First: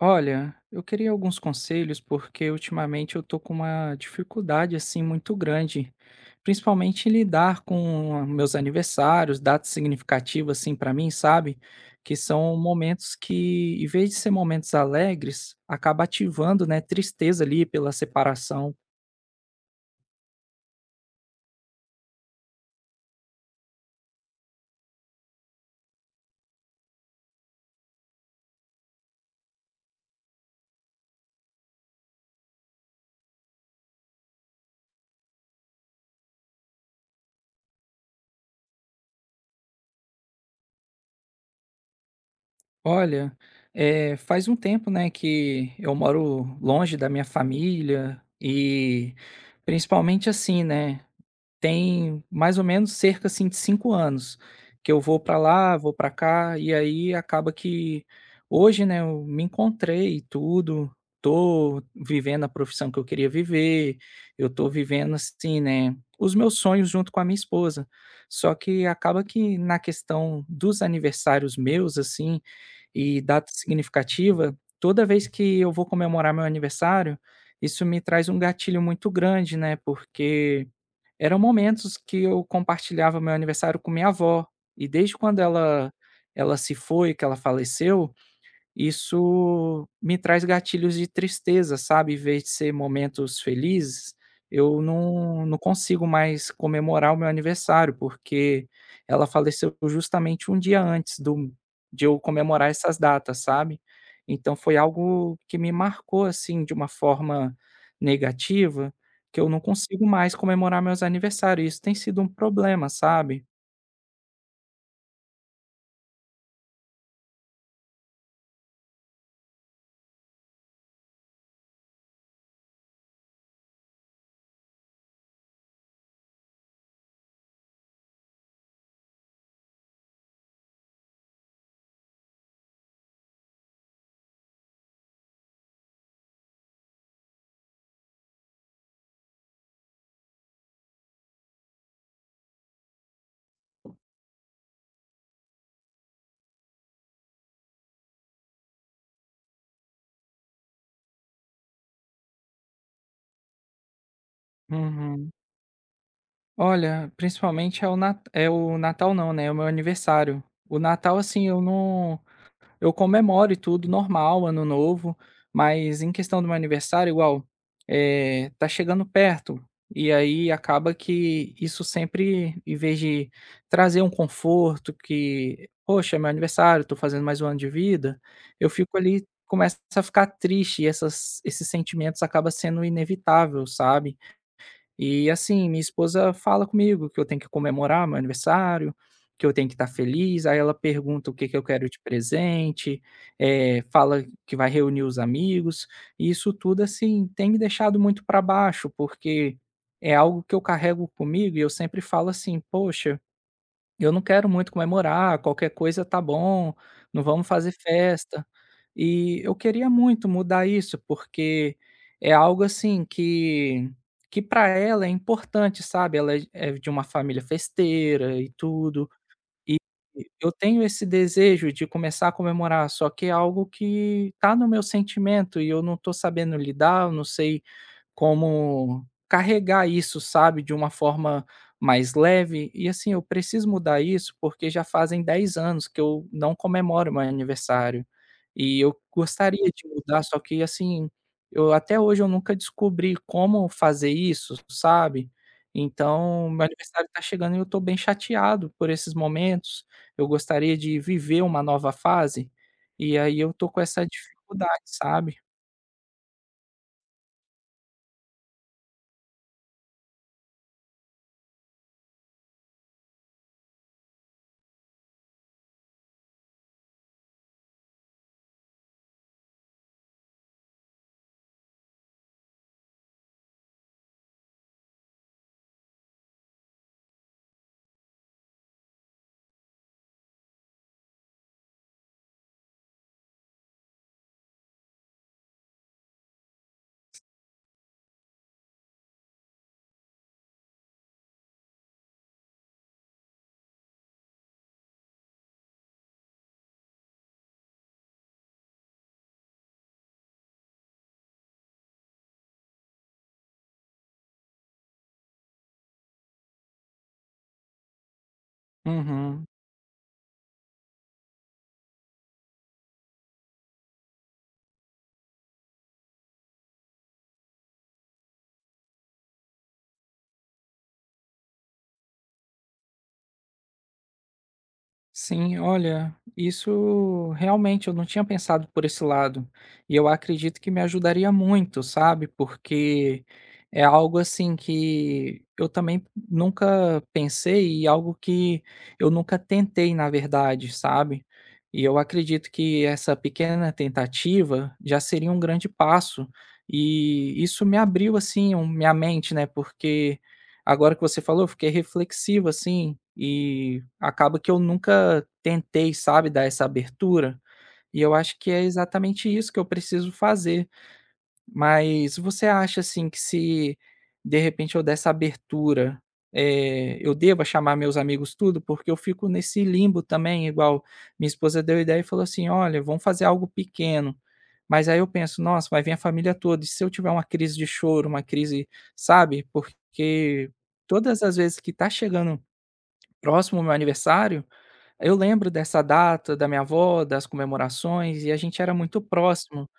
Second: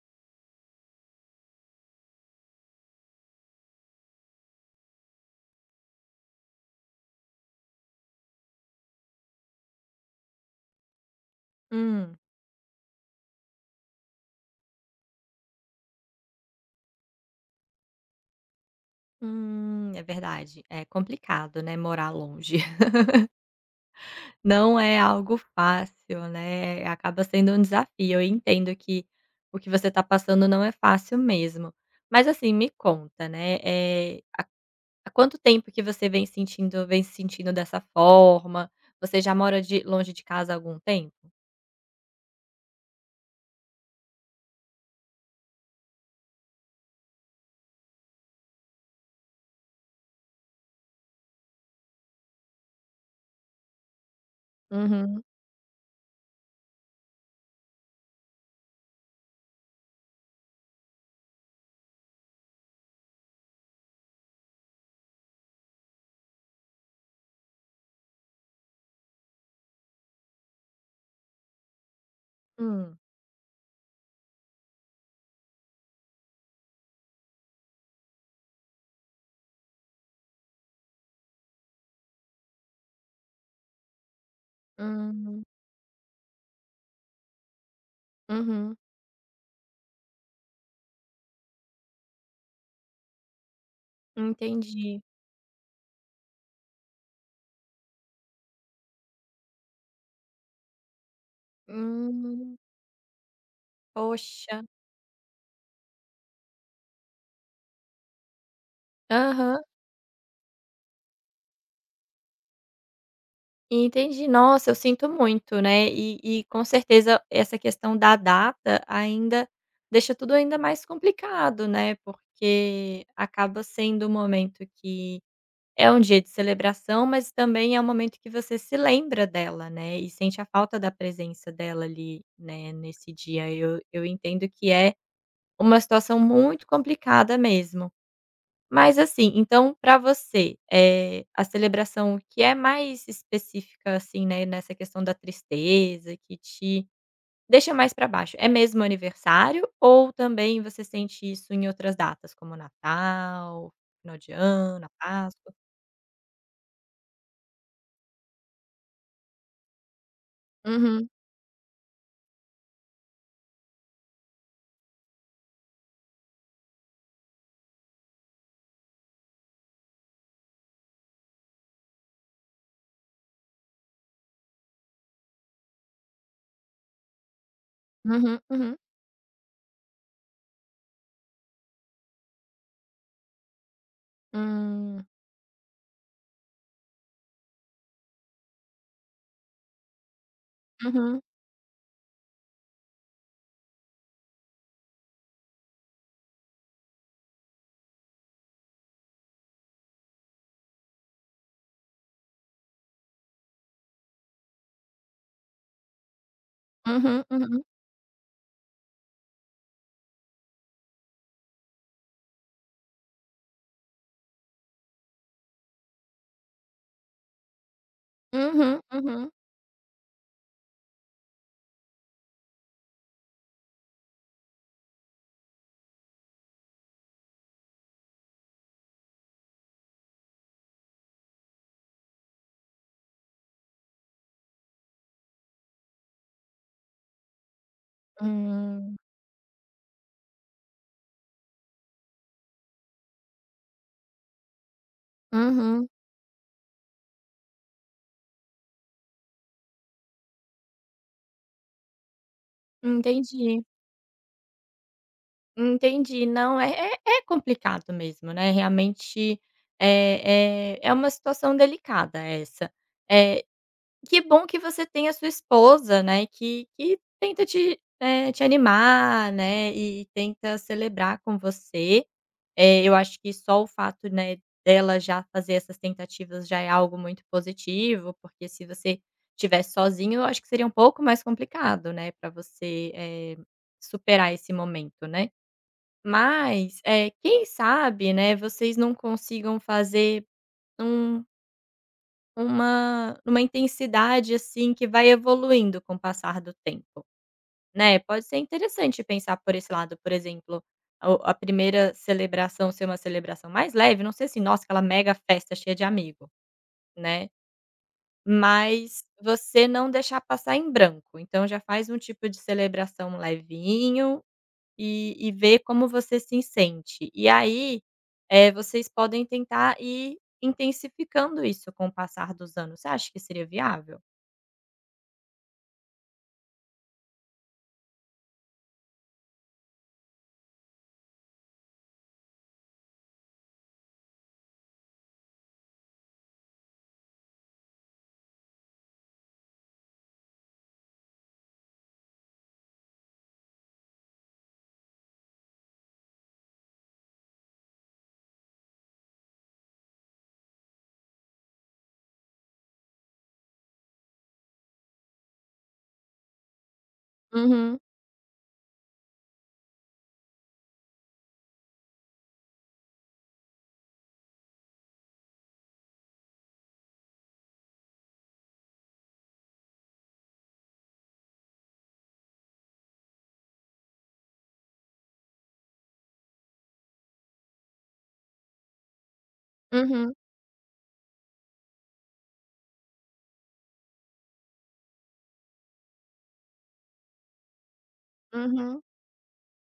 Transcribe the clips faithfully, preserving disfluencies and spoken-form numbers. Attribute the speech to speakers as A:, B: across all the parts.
A: Olha, eu queria alguns conselhos porque ultimamente eu tô com uma dificuldade assim muito grande, principalmente em lidar com meus aniversários, datas significativas assim para mim, sabe?
B: Hum.
A: Que são momentos que, em vez de ser momentos alegres, acaba ativando, né, tristeza ali pela separação.
B: Hum, é verdade. É complicado, né, morar longe. Não é algo fácil, né, acaba sendo um desafio. Eu entendo que o que você está passando não é fácil mesmo. Mas, assim, me conta, né, eh, há quanto tempo que você vem sentindo vem se sentindo dessa forma? Você já mora de longe de casa há algum tempo?
A: Olha, é, faz um tempo, né, que eu moro longe da minha família e principalmente assim, né? Tem mais ou menos cerca, assim, de cinco anos, que eu vou
B: Uhum.
A: para lá, vou para cá, e aí acaba que hoje, né, eu me encontrei e tudo, tô vivendo a profissão que eu queria viver, eu tô vivendo, assim, né, os meus sonhos junto com a minha esposa. Só que acaba que na questão dos aniversários meus, assim,
B: Hum.
A: e data significativa, toda vez que eu vou comemorar meu aniversário, isso me traz um gatilho muito grande, né, porque eram momentos que eu compartilhava meu aniversário com minha avó, e desde quando
B: Uhum.
A: ela ela se foi, que ela faleceu,
B: Uhum.
A: isso me traz gatilhos de tristeza, sabe, em vez de ser momentos felizes, eu
B: Entendi.
A: não não consigo mais comemorar o meu aniversário, porque ela faleceu justamente um dia antes do de eu
B: Hum.
A: comemorar essas datas, sabe. Então
B: Poxa.
A: foi algo que me marcou, assim, de uma forma negativa, que eu não
B: Aham.
A: consigo mais comemorar meus aniversários, isso tem sido um problema, sabe.
B: Entendi. Nossa, eu sinto muito, né, e e com certeza essa questão da data ainda deixa tudo ainda mais complicado, né, porque acaba sendo um momento que é um dia de celebração, mas também é um momento que você se lembra dela, né, e sente a falta da presença dela ali, né, nesse dia. Eu eu entendo que é uma situação muito complicada mesmo. Mas assim, então para você, eh, a celebração que é mais específica, assim, né, nessa questão da tristeza, que te deixa mais para baixo, é mesmo aniversário ou também você sente isso em outras datas, como Natal, final de ano, a
A: Uhum.
B: Páscoa?
A: Olha, principalmente é o nat é o Natal não, né, é o meu aniversário. O
B: Uhum,
A: Natal, assim, eu não eu comemoro e tudo normal, Ano Novo, mas em questão do meu aniversário, igual, eh, tá chegando perto, e aí acaba que isso sempre, em vez de trazer um conforto que: "Poxa, é meu aniversário, tô fazendo mais um ano de vida",
B: uhum,
A: eu
B: uhum.
A: fico ali começa a ficar triste e essas esses sentimentos acaba sendo inevitável, sabe.
B: Hum.
A: E assim, minha esposa fala comigo que eu tenho que comemorar meu aniversário, que eu tenho que estar feliz, aí ela
B: Uhum,
A: pergunta o que que eu quero de presente, eh, fala que vai reunir os amigos, e isso tudo assim tem me deixado muito para baixo, porque é algo que eu carrego comigo e eu sempre falo assim: "Poxa, eu não quero muito comemorar, qualquer coisa tá bom, não
B: uhum,
A: vamos
B: uhum.
A: fazer festa. E eu queria muito mudar isso, porque é algo assim que que para ela é importante, sabe. Ela é é de uma família festeira e
B: Uhum,
A: tudo,
B: uhum.
A: e eu tenho esse desejo de começar a comemorar, só que é algo que tá no meu sentimento e eu não tô sabendo lidar, eu não sei como carregar isso, sabe, de uma forma mais leve. E assim, eu preciso mudar isso porque já fazem dez anos que eu não comemoro meu aniversário. E
B: Hum.
A: eu gostaria de mudar, só que assim, eu até hoje eu nunca descobri como fazer isso, sabe?
B: Uhum.
A: Então, meu aniversário está chegando e eu estou bem chateado por esses momentos. Eu gostaria de viver uma nova fase. E aí eu
B: Entendi.
A: tô com essa dificuldade, sabe?
B: Entendi. Não, é é é complicado mesmo, né, realmente é é é uma situação delicada essa. Eh, que bom que você tem a sua esposa, né, que que tenta te, eh, te animar, né, e tenta celebrar com você. Eh, eu acho que só o fato, né, dela já fazer essas tentativas já é algo muito positivo, porque se você tivesse sozinho, eu acho que seria um pouco mais complicado, né, para você, eh, superar esse momento, né? Mas, eh, quem sabe, né, vocês não consigam fazer um uma numa intensidade, assim, que vai evoluindo com o passar do tempo, né. Pode ser interessante pensar por esse lado, por exemplo, a, o a primeira celebração ser uma celebração mais leve, não sei se "Nossa, aquela mega festa cheia de amigo", né. Mas
A: Uhum.
B: você não deixar passar em branco, então já faz um tipo de celebração levinho. E e ver como você se sente. E aí, eh, vocês podem tentar ir intensificando isso com o passar dos anos. Você acha que seria viável?
A: Sim, olha, isso realmente eu não tinha pensado por esse lado. E eu acredito que me ajudaria muito, sabe? Porque é algo assim que eu também nunca pensei e algo que eu nunca tentei, na verdade, sabe? E eu acredito que essa pequena tentativa já seria um grande passo. E isso me abriu assim um- minha mente, né? Porque agora que você falou, eu fiquei reflexivo, assim, e acaba que eu nunca tentei, sabe, dar essa abertura,
B: Uhum,
A: e eu acho que é exatamente isso que eu preciso fazer. Mas você acha, assim, que se de repente eu der essa abertura, eh, eu deva chamar meus amigos tudo? Porque eu fico nesse limbo também, igual minha esposa deu ideia e falou assim: "Olha, vamos fazer algo pequeno". Mas aí eu penso: "Nossa, vai vir a família toda, e se eu tiver uma crise de choro, uma crise", sabe?
B: uhum,
A: Porque todas as vezes que tá chegando próximo o meu aniversário, eu lembro dessa data da minha avó, das comemorações, e a gente era
B: uhum,
A: muito próximo.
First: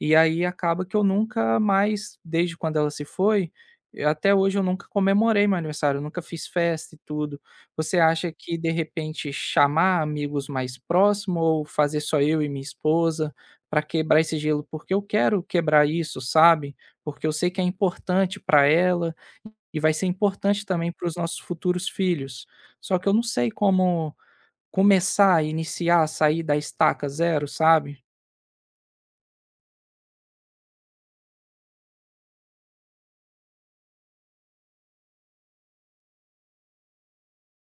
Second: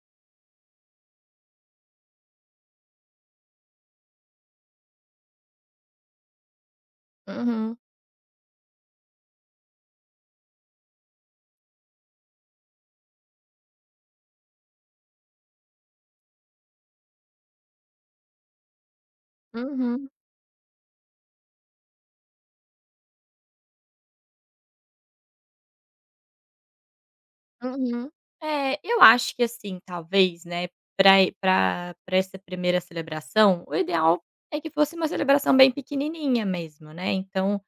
A: E aí acaba que eu nunca mais, desde quando ela se foi, e até hoje eu nunca comemorei meu aniversário, eu nunca fiz festa e tudo.
B: uhum,
A: Você acha que de repente chamar amigos mais próximos ou fazer só eu e minha esposa para quebrar esse gelo? Porque eu quero quebrar isso, sabe? Porque eu sei que é importante para ela e vai ser
B: uhum.
A: importante também para os nossos futuros filhos. Só que eu não sei como começar, iniciar, sair da estaca zero, sabe?
B: Uhum. É, eu acho que assim, talvez, né, para e pra essa primeira celebração, o ideal é que fosse uma celebração bem pequenininha mesmo, né, então,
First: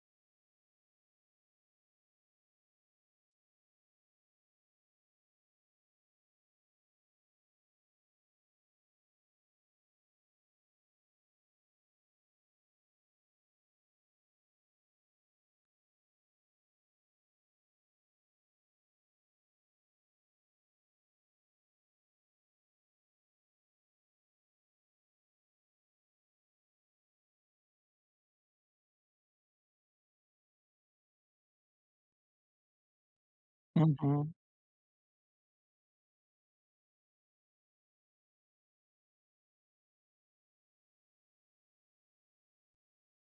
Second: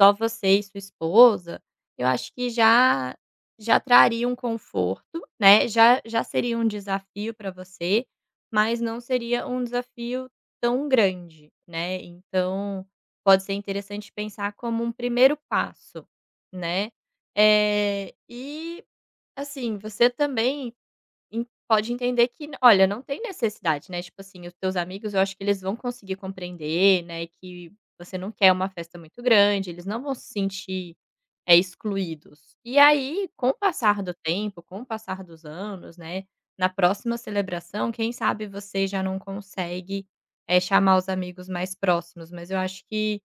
B: só você e sua esposa, eu acho que já já traria um conforto, né, já já seria um desafio para você, mas não seria um desafio tão grande, né, então, pode ser interessante pensar como um primeiro passo, né. é e Assim, você também en pode entender que olha, não tem necessidade, né, tipo assim, os teus amigos eu acho que eles vão conseguir compreender, né, e que você não quer uma festa muito grande, eles não vão se sentir, é excluídos. E aí, com o passar do
A: Uhum,
B: tempo, com o passar dos anos, né, na próxima celebração, quem sabe você já não consegue, é chamar os amigos mais próximos, mas eu acho que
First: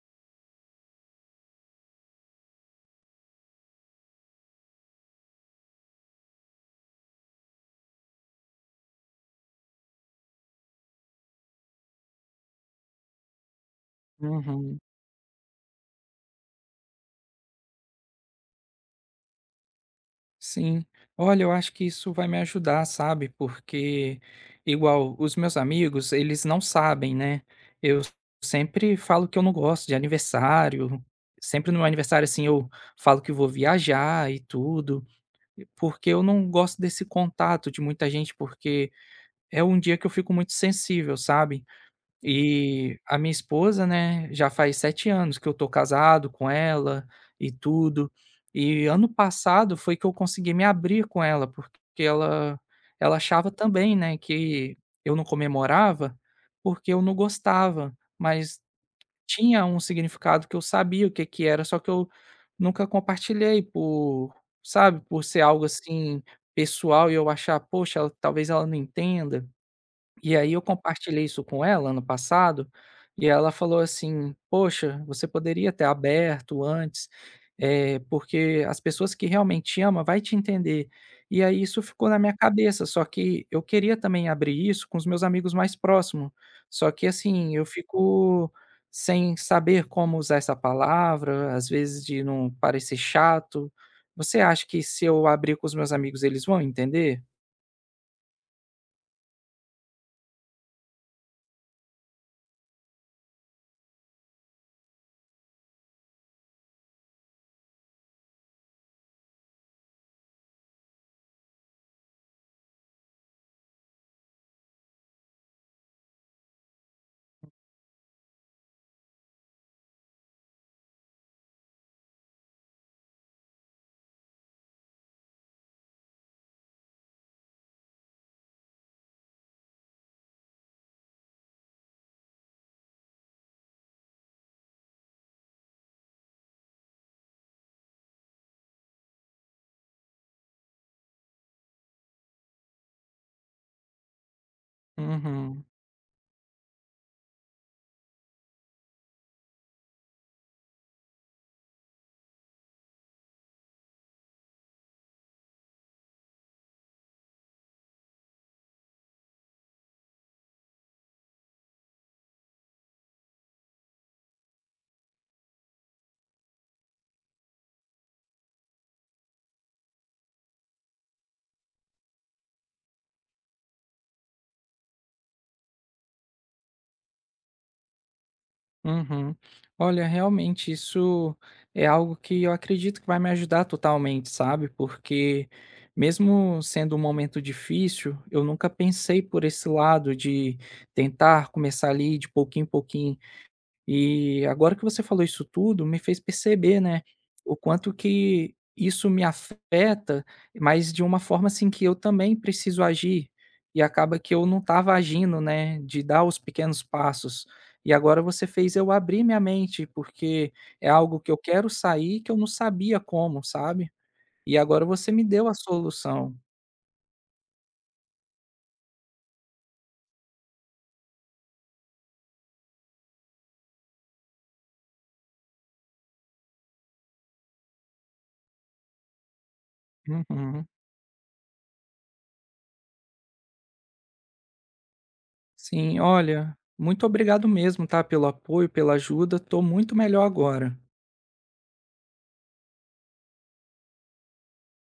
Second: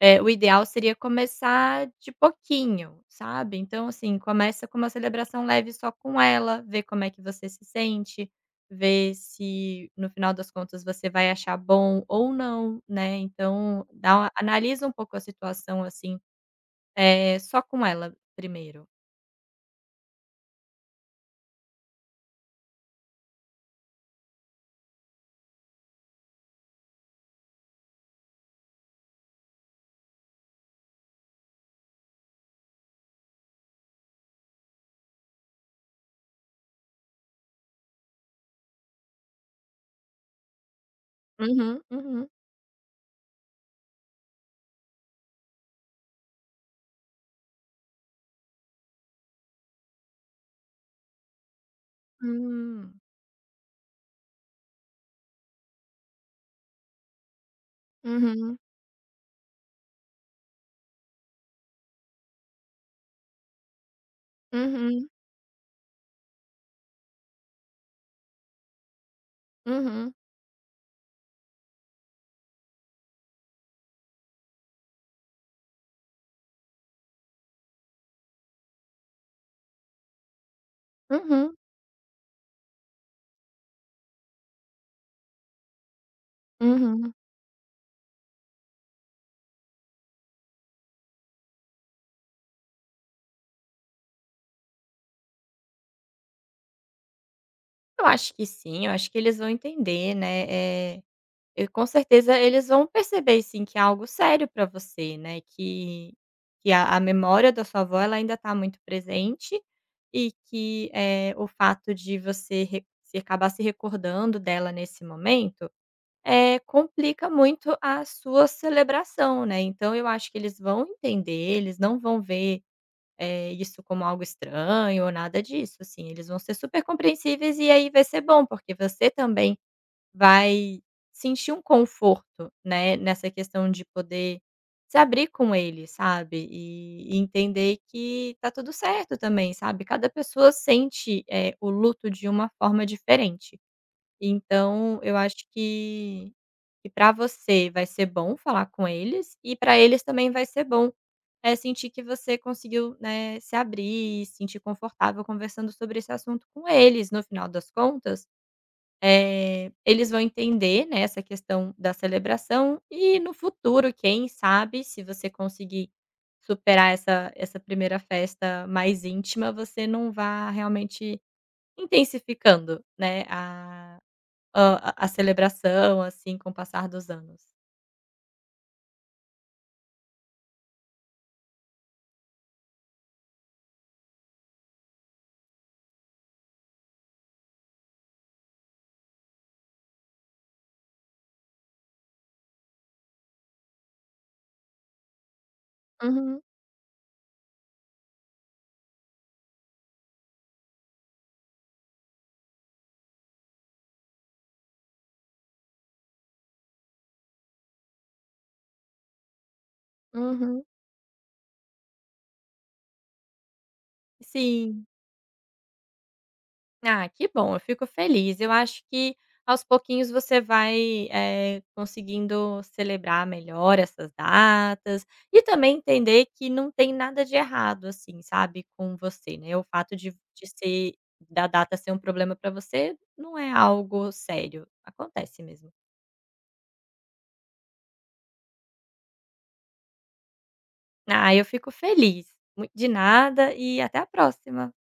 B: é, o ideal seria começar de pouquinho, sabe. Então, assim, começa com uma celebração leve só com ela, vê como é que você se sente, vê se no final das contas você vai achar bom ou não, né. Então dá uma
A: uhum.
B: analisa um pouco a situação, assim, é só com ela primeiro.
A: Sim. Olha, eu acho que isso vai me ajudar, sabe? Porque, igual, os meus amigos, eles não sabem, né? Eu sempre falo que eu não gosto de aniversário. Sempre no meu aniversário, assim, eu falo que vou viajar e tudo, porque eu não gosto desse contato de muita gente, porque é um dia que eu fico muito sensível, sabe?
B: Uhum, uhum.
A: E a minha esposa, né, já faz sete anos que eu tô casado com ela e tudo. E ano passado foi que eu consegui me abrir com ela, porque ela
B: Hum.
A: ela achava também, né, que eu não comemorava, porque eu não gostava,
B: Uhum,
A: mas tinha um significado que eu sabia o que que era, só que eu nunca compartilhei por sabe,
B: uhum,
A: por ser algo assim pessoal e eu achar: "Poxa, ela talvez ela não entenda".
B: uhum,
A: E aí eu compartilhei isso com ela ano passado, e ela falou assim: "Poxa, você poderia ter aberto antes, eh, porque as pessoas que realmente te ama vai te entender". E
B: uhum,
A: aí isso ficou na minha cabeça, só que eu queria também abrir isso com os meus amigos mais próximos. Só que
B: uhum.
A: assim, eu fico sem saber como usar essa palavra, às vezes de não parecer chato. Você acha que se eu abrir com os meus amigos, eles vão entender?
B: Eu acho que sim, eu acho que eles vão entender, né, eh e com certeza eles vão perceber sim que é algo sério para você, né, que que a a memória da sua avó ela ainda está muito presente, e que, eh, o fato de você re se acabar se recordando dela nesse momento, eh, complica muito a sua celebração, né. Então eu acho que eles vão entender, eles não vão ver, eh, isso como algo estranho ou nada disso, assim, eles vão ser super compreensíveis e aí vai ser bom, porque você também vai sentir um conforto, né, nessa questão de poder se abrir com ele, sabe, e e entender que tá tudo certo também, sabe. Cada pessoa sente, eh, o luto de uma forma diferente. Então eu acho
A: Uhum.
B: que que para você vai ser bom falar com eles e para eles também vai ser bom, eh, sentir que você conseguiu, né, se abrir e se sentir confortável conversando sobre esse assunto com eles. No final das contas eh, eles vão entender, né, essa questão da celebração e no futuro, quem sabe, se você conseguir superar essa essa primeira festa mais íntima, você não vá realmente intensificando, né, a a a celebração, assim, com o passar dos anos.
A: Uhum. Olha, realmente isso é algo que eu acredito que vai me ajudar totalmente, sabe? Porque mesmo sendo um momento difícil, eu nunca pensei por esse lado de tentar começar ali de pouquinho em pouquinho, e agora que você falou isso tudo, me fez
B: Uhum,
A: perceber, né, o quanto que isso me afeta, mas de uma forma, assim, que eu também preciso agir, e acaba que eu não estava agindo, né, de dar os pequenos passos. E agora você fez eu abrir minha mente, porque
B: uhum.
A: é algo que eu quero sair, que eu não sabia como, sabe. E agora
B: Sim.
A: você me deu a solução.
B: Ah, que bom, eu fico feliz. Eu acho que aos pouquinhos você vai, eh, conseguindo celebrar melhor essas datas e também entender que não tem nada de errado, assim, sabe, com você, né. O fato de de
A: Uhum.
B: ser da data ser um problema para você não é algo sério, acontece mesmo.
A: Sim, olha, muito obrigado mesmo, tá, pelo apoio, pela ajuda, tô muito melhor agora.
B: Ah, eu fico feliz. Mui De nada e até a próxima.